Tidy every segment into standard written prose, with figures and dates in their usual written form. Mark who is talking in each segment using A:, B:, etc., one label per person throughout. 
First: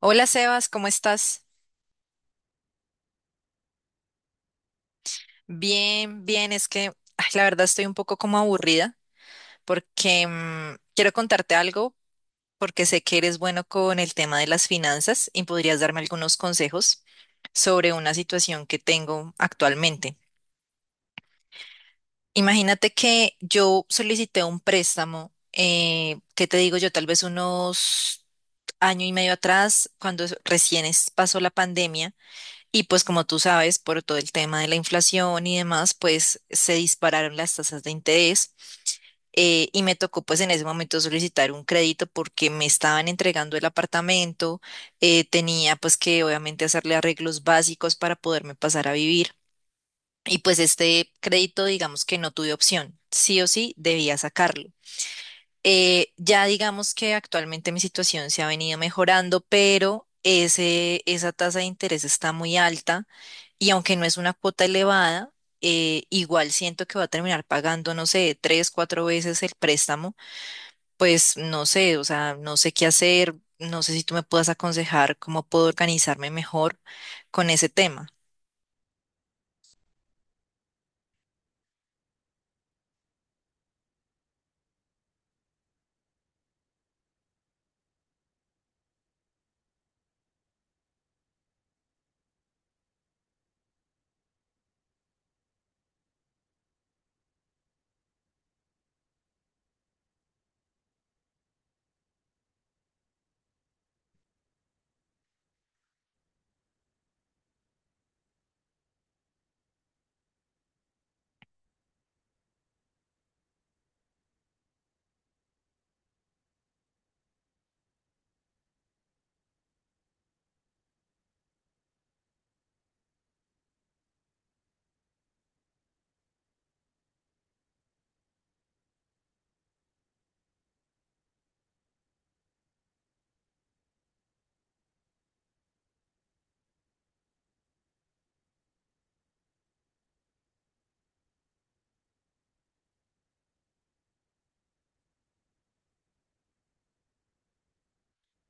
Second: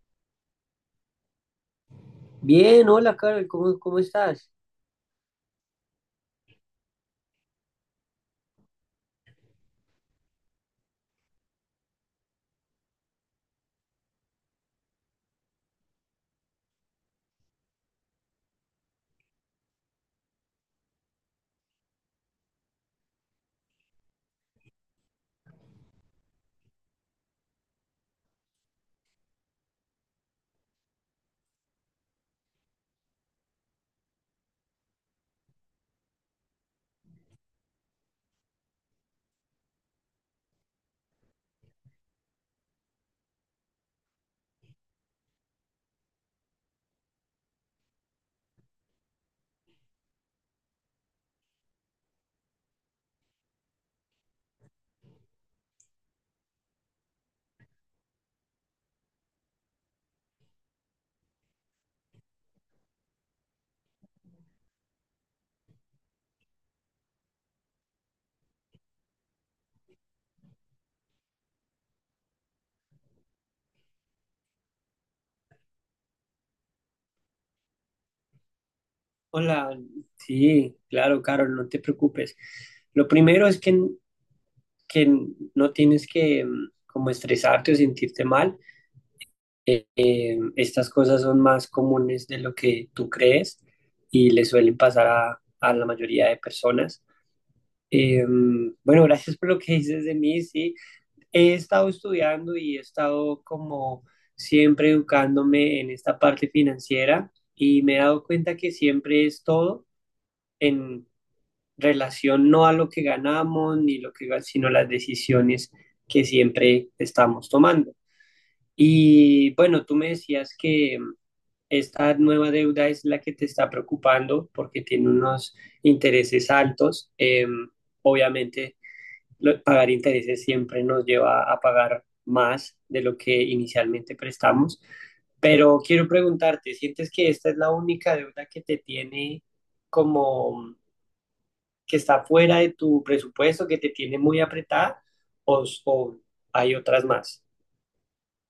A: Hola Sebas, ¿cómo estás?
B: Bien, hola Carol, ¿cómo estás?
A: Bien, bien, es que ay, la verdad estoy un poco como aburrida porque quiero contarte algo porque sé que eres bueno con el tema de las finanzas y podrías darme algunos consejos sobre una situación que tengo actualmente. Imagínate que yo solicité un préstamo, ¿qué te digo yo? Tal vez unos año y medio atrás, cuando recién pasó la pandemia. Y pues como tú sabes, por todo el tema de la inflación y demás, pues se dispararon las tasas de interés. Y me tocó pues en ese momento solicitar un crédito porque me estaban entregando el apartamento. Tenía pues que obviamente hacerle arreglos básicos para poderme pasar a vivir y pues este crédito, digamos que no tuve opción, sí o sí debía sacarlo. Ya digamos que actualmente mi situación se ha venido mejorando, pero esa tasa de interés está muy alta y aunque no es una cuota elevada, igual siento que va a terminar pagando, no sé, tres, cuatro veces el préstamo. Pues no sé, o sea, no sé qué hacer, no sé si tú me puedas aconsejar cómo puedo organizarme mejor con ese tema.
B: Hola, sí, claro, Carol, no te preocupes. Lo primero es que no tienes que como estresarte o sentirte mal. Estas cosas son más comunes de lo que tú crees y le suelen pasar a la mayoría de personas. Bueno, gracias por lo que dices de mí, sí. He estado estudiando y he estado como siempre educándome en esta parte financiera y me he dado cuenta que siempre es todo en relación no a lo que ganamos ni sino las decisiones que siempre estamos tomando. Y bueno, tú me decías que esta nueva deuda es la que te está preocupando porque tiene unos intereses altos. Obviamente pagar intereses siempre nos lleva a pagar más de lo que inicialmente prestamos. Pero quiero preguntarte, ¿sientes que esta es la única deuda que te tiene como que está fuera de tu presupuesto, que te tiene muy apretada o hay otras más?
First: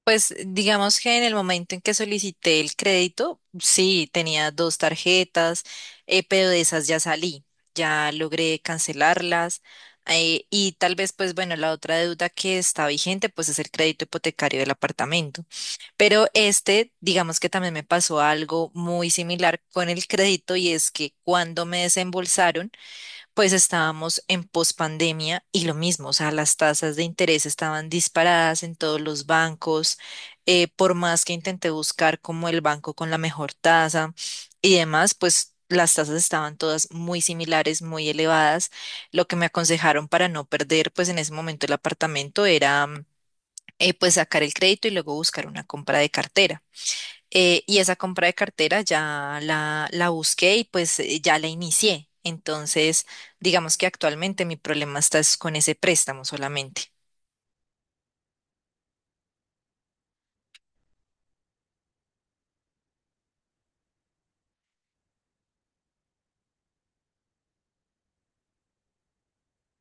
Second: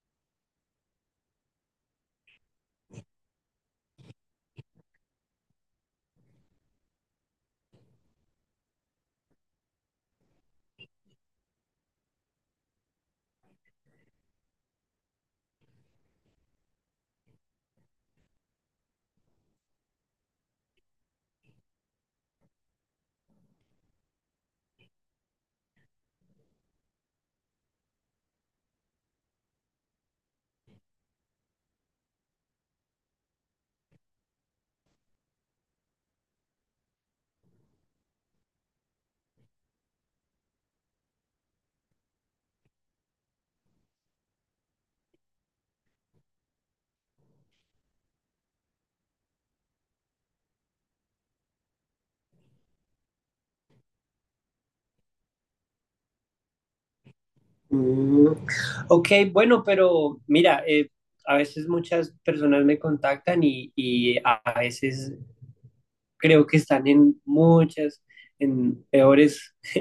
A: Pues digamos que en el momento en que solicité el crédito, sí, tenía dos tarjetas, pero de esas ya salí, ya logré cancelarlas. Y tal vez, pues bueno, la otra deuda que está vigente, pues es el crédito hipotecario del apartamento. Pero este, digamos que también me pasó algo muy similar con el crédito, y es que cuando me desembolsaron, pues estábamos en pospandemia y lo mismo, o sea, las tasas de interés estaban disparadas en todos los bancos. Por más que intenté buscar como el banco con la mejor tasa y demás, pues las tasas estaban todas muy similares, muy elevadas. Lo que me aconsejaron para no perder, pues en ese momento el apartamento, era, pues sacar el crédito y luego buscar una compra de cartera. Y esa compra de cartera ya la busqué, y pues ya la inicié. Entonces, digamos que actualmente mi problema está es con ese préstamo solamente.
B: Mm, ok, bueno, pero mira, a veces muchas personas me contactan y a veces creo que están en en peores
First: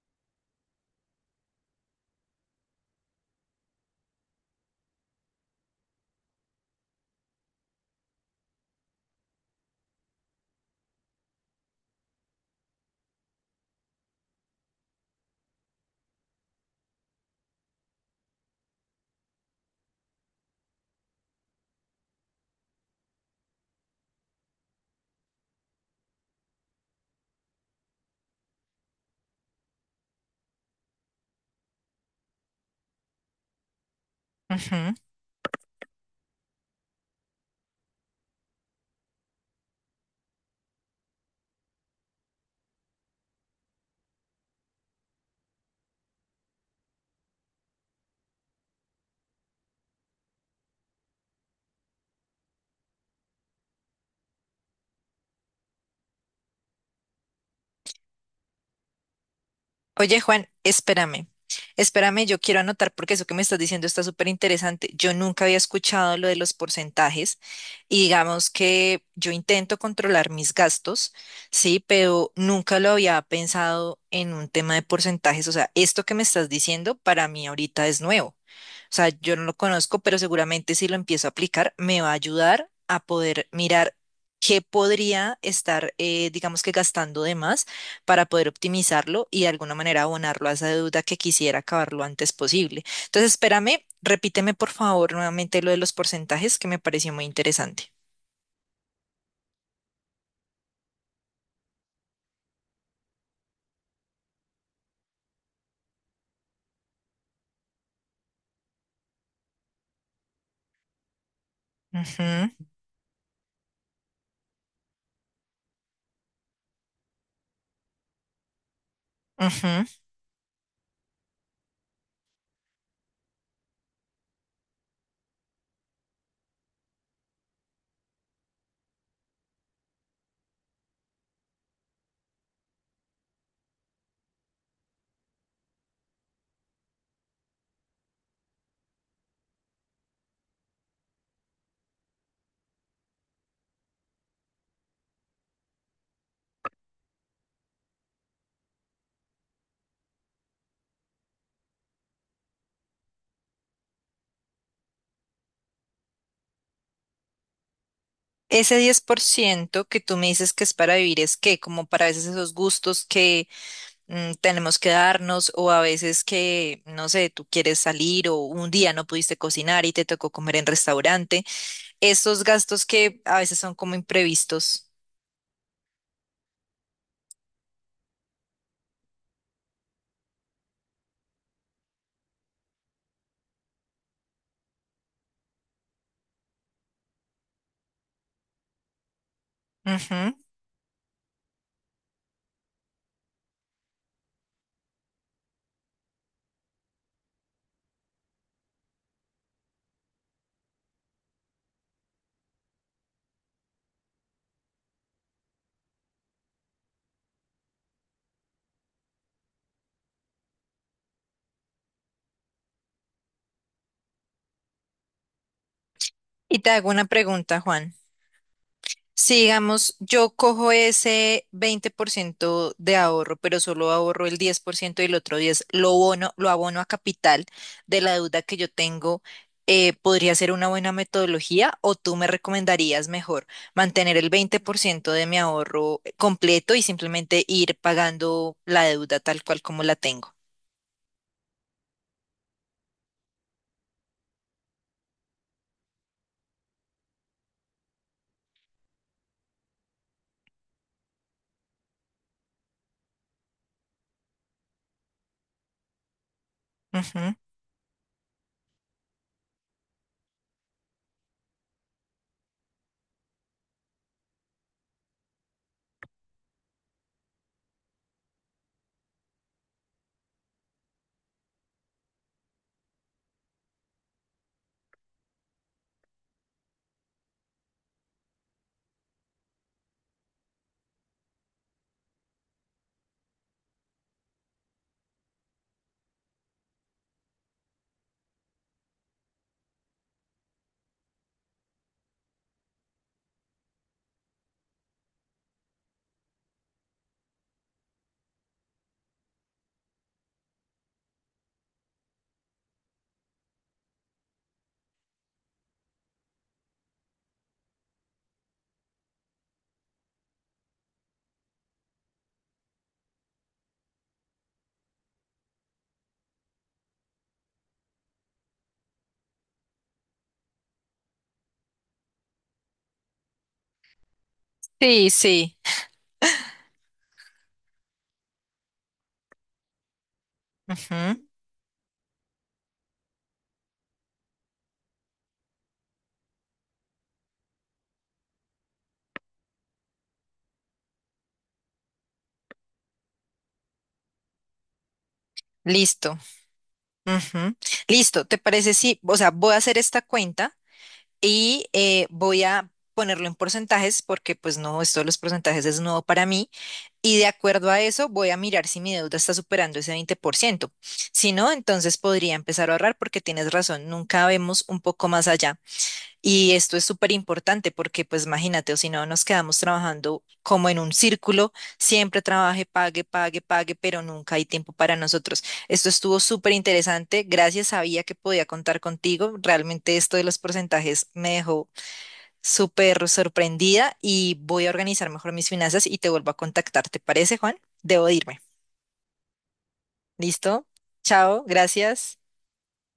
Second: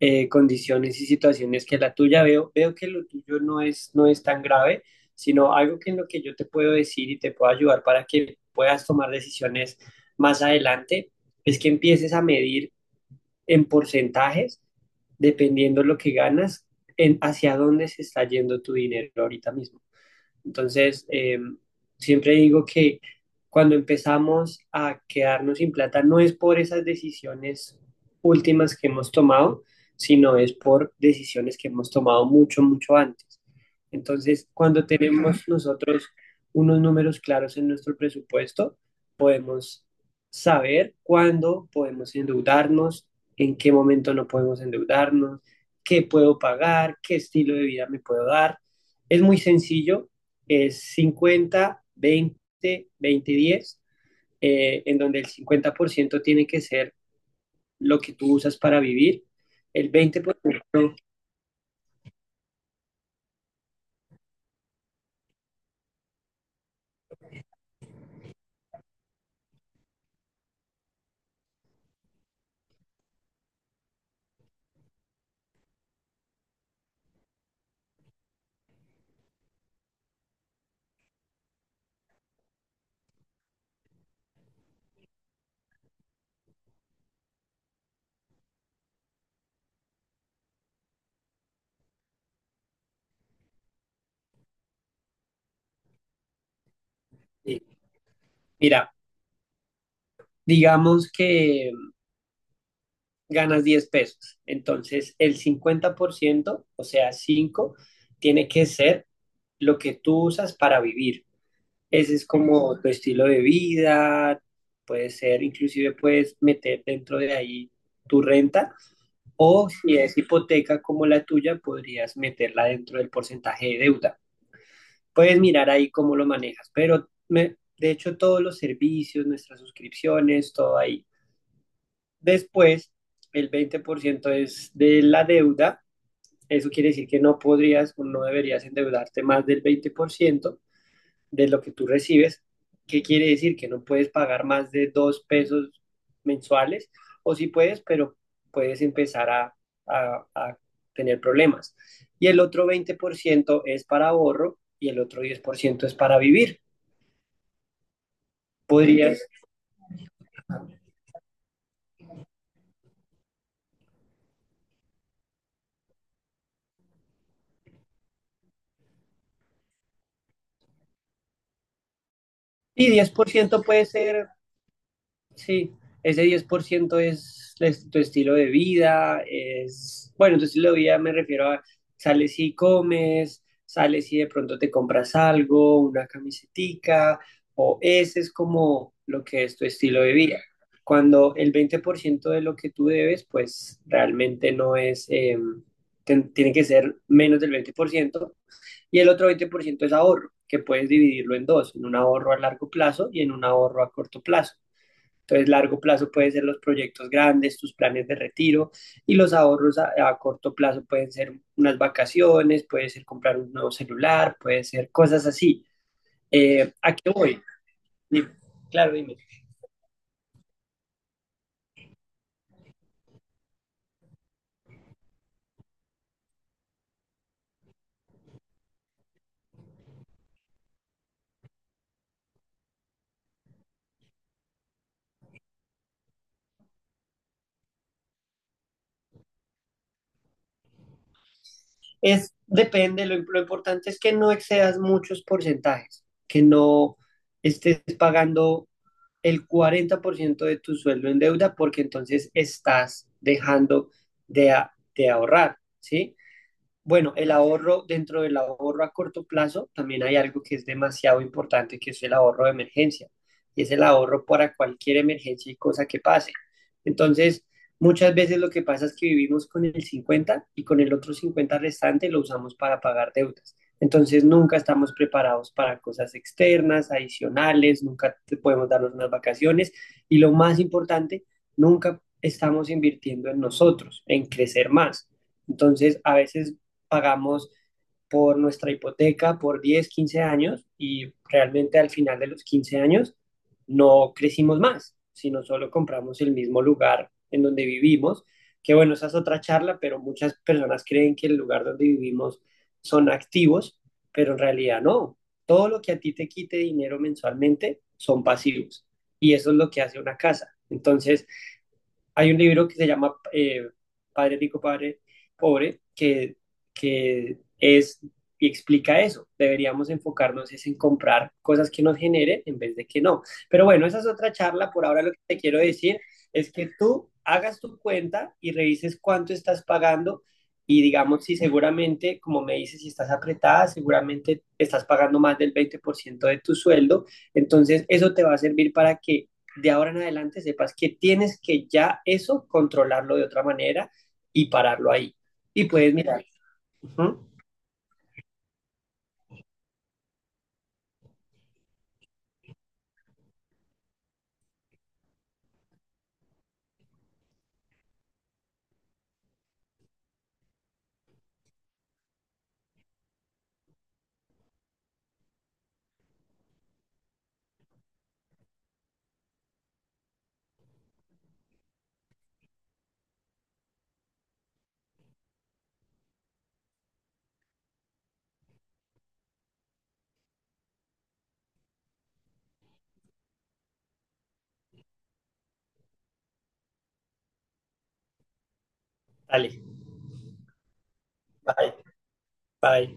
B: condiciones y situaciones que la tuya. Veo que lo tuyo no es tan grave, sino algo que en lo que yo te puedo decir y te puedo ayudar para que puedas tomar decisiones más adelante, es que empieces a medir en porcentajes, dependiendo lo que ganas, en hacia dónde se está yendo tu dinero ahorita mismo. Entonces, siempre digo que cuando empezamos a quedarnos sin plata no es por esas decisiones últimas que hemos tomado, sino es por decisiones que hemos tomado mucho, mucho antes. Entonces, cuando
A: Ujú.
B: tenemos nosotros unos números claros en nuestro presupuesto, podemos saber cuándo podemos endeudarnos, en qué momento no podemos endeudarnos, qué puedo pagar, qué estilo de vida me puedo dar. Es muy sencillo, es 50 20 20 10, en donde el 50% tiene que ser lo que tú usas para vivir. El
A: Oye, Juan,
B: 20%,
A: espérame, espérame, yo quiero anotar porque eso que me estás diciendo está súper interesante. Yo nunca había escuchado lo de los porcentajes, y digamos que yo intento controlar mis gastos, sí, pero nunca lo había pensado en un tema de porcentajes. O sea, esto que me estás diciendo, para mí ahorita es nuevo. O sea, yo no lo conozco, pero seguramente si lo empiezo a aplicar me va a ayudar a poder mirar qué podría estar, digamos que gastando de más, para poder optimizarlo y de alguna manera abonarlo a esa deuda que quisiera acabar lo antes posible. Entonces, espérame, repíteme por favor nuevamente lo de los porcentajes que me pareció muy interesante.
B: mira, digamos que ganas 10 pesos, entonces el 50%, o sea, cinco, tiene que ser lo que tú usas para vivir. Ese es
A: Ujú,
B: como tu estilo de vida, puede ser, inclusive puedes meter dentro de ahí tu renta. O
A: ujú.
B: si es hipoteca como la tuya, podrías meterla dentro del porcentaje de deuda. Puedes mirar ahí cómo lo manejas, pero de hecho todos los servicios, nuestras suscripciones, todo ahí. Después, el 20% es de la deuda. Eso quiere decir que no podrías o no deberías endeudarte más del 20% de lo que tú recibes. ¿Qué quiere decir? Que no puedes pagar más de 2 pesos mensuales, o si sí puedes, pero puedes empezar a tener problemas. Y el otro 20% es para ahorro y el otro 10% es para vivir.
A: Ese diez por
B: Podrías,
A: ciento que tú me dices que es para vivir, es que como para a veces esos gustos que tenemos que darnos, o a veces que, no sé, tú quieres salir o un día no pudiste cocinar y te tocó comer en restaurante, esos gastos
B: y diez
A: que
B: por
A: a veces
B: ciento
A: son
B: puede
A: como
B: ser.
A: imprevistos.
B: Sí, ese 10% es tu estilo de vida, es, bueno, tu estilo de vida me refiero a sales y comes, sales y de pronto te compras algo, una camisetica, o ese es como lo que es tu estilo de
A: Ujú.
B: vida. Cuando el 20% de lo que tú debes, pues realmente no es, tiene que ser menos del 20% y el otro 20% es ahorro, que puedes dividirlo en dos, en un ahorro a largo plazo y en un ahorro a corto plazo. Entonces, largo plazo pueden ser los proyectos grandes, tus planes de retiro y los ahorros corto plazo pueden ser unas vacaciones, puede ser comprar un nuevo celular, puede ser cosas así.
A: Y te hago
B: ¿A
A: una
B: qué voy?
A: pregunta, Juan.
B: Dime, claro, dime.
A: Si digamos, yo cojo ese 20% de ahorro, pero solo ahorro el 10% y el otro 10% lo abono a capital de la deuda que yo tengo, ¿podría ser una buena metodología, o tú me recomendarías mejor mantener el 20% de mi ahorro completo y simplemente ir pagando la deuda tal cual como la tengo?
B: Es, depende, lo importante es que no excedas muchos porcentajes, que no estés pagando el 40% de tu sueldo en deuda porque entonces estás dejando de ahorrar, ¿sí? Bueno, el
A: Ujú.
B: ahorro, dentro del ahorro a corto plazo, también hay algo que es demasiado importante, que es el ahorro de emergencia. Y es el ahorro para cualquier emergencia y cosa que pase. Entonces, muchas veces lo que pasa es que vivimos con el 50 y con el otro 50 restante lo usamos para pagar deudas. Entonces, nunca estamos preparados para cosas externas, adicionales, nunca podemos darnos unas vacaciones. Y lo más importante, nunca estamos invirtiendo en nosotros, en crecer más. Entonces, a veces pagamos por nuestra hipoteca por 10 15 años y realmente al final de los 15 años no crecimos más, sino solo compramos el mismo lugar en donde vivimos, que bueno, esa es otra charla, pero muchas personas creen que el lugar donde vivimos son activos, pero en realidad no. Todo lo que a ti te quite dinero mensualmente son pasivos y eso es lo que hace una casa. Entonces, hay un libro que se llama Padre Rico, Padre Pobre, que es y explica eso. Deberíamos enfocarnos es en comprar cosas que nos generen en vez de que no. Pero bueno, esa es otra charla. Por ahora
A: Sí,
B: lo que te
A: sí.
B: quiero decir es que tú hagas tu cuenta y revises cuánto estás pagando y
A: Ujú.
B: digamos si seguramente, como me dices, si estás apretada, seguramente estás pagando más del 20% de tu sueldo. Entonces eso te va a servir para que de ahora en adelante sepas que tienes que ya eso controlarlo de otra manera y pararlo ahí. Y puedes
A: Listo.
B: mirar. Ujú.
A: Ujú. Listo. ¿Te parece? Sí, o sea, voy a hacer esta cuenta y voy a ponerlo en porcentajes, porque pues no, esto de los porcentajes es nuevo para mí, y de acuerdo a eso voy a mirar si mi deuda está superando ese 20%. Si no, entonces podría empezar a ahorrar, porque tienes razón, nunca vemos un poco más allá, y esto es súper importante, porque pues imagínate, o si no nos quedamos trabajando como en un círculo, siempre trabaje, pague, pague, pague, pero nunca hay tiempo para nosotros. Esto estuvo súper interesante, gracias, sabía que podía contar contigo. Realmente esto de los porcentajes me dejó súper sorprendida, y voy a organizar mejor mis finanzas y te vuelvo a contactar. ¿Te parece, Juan? Debo de irme.
B: Dale,
A: ¿Listo? Chao,
B: bye,
A: gracias.
B: bye.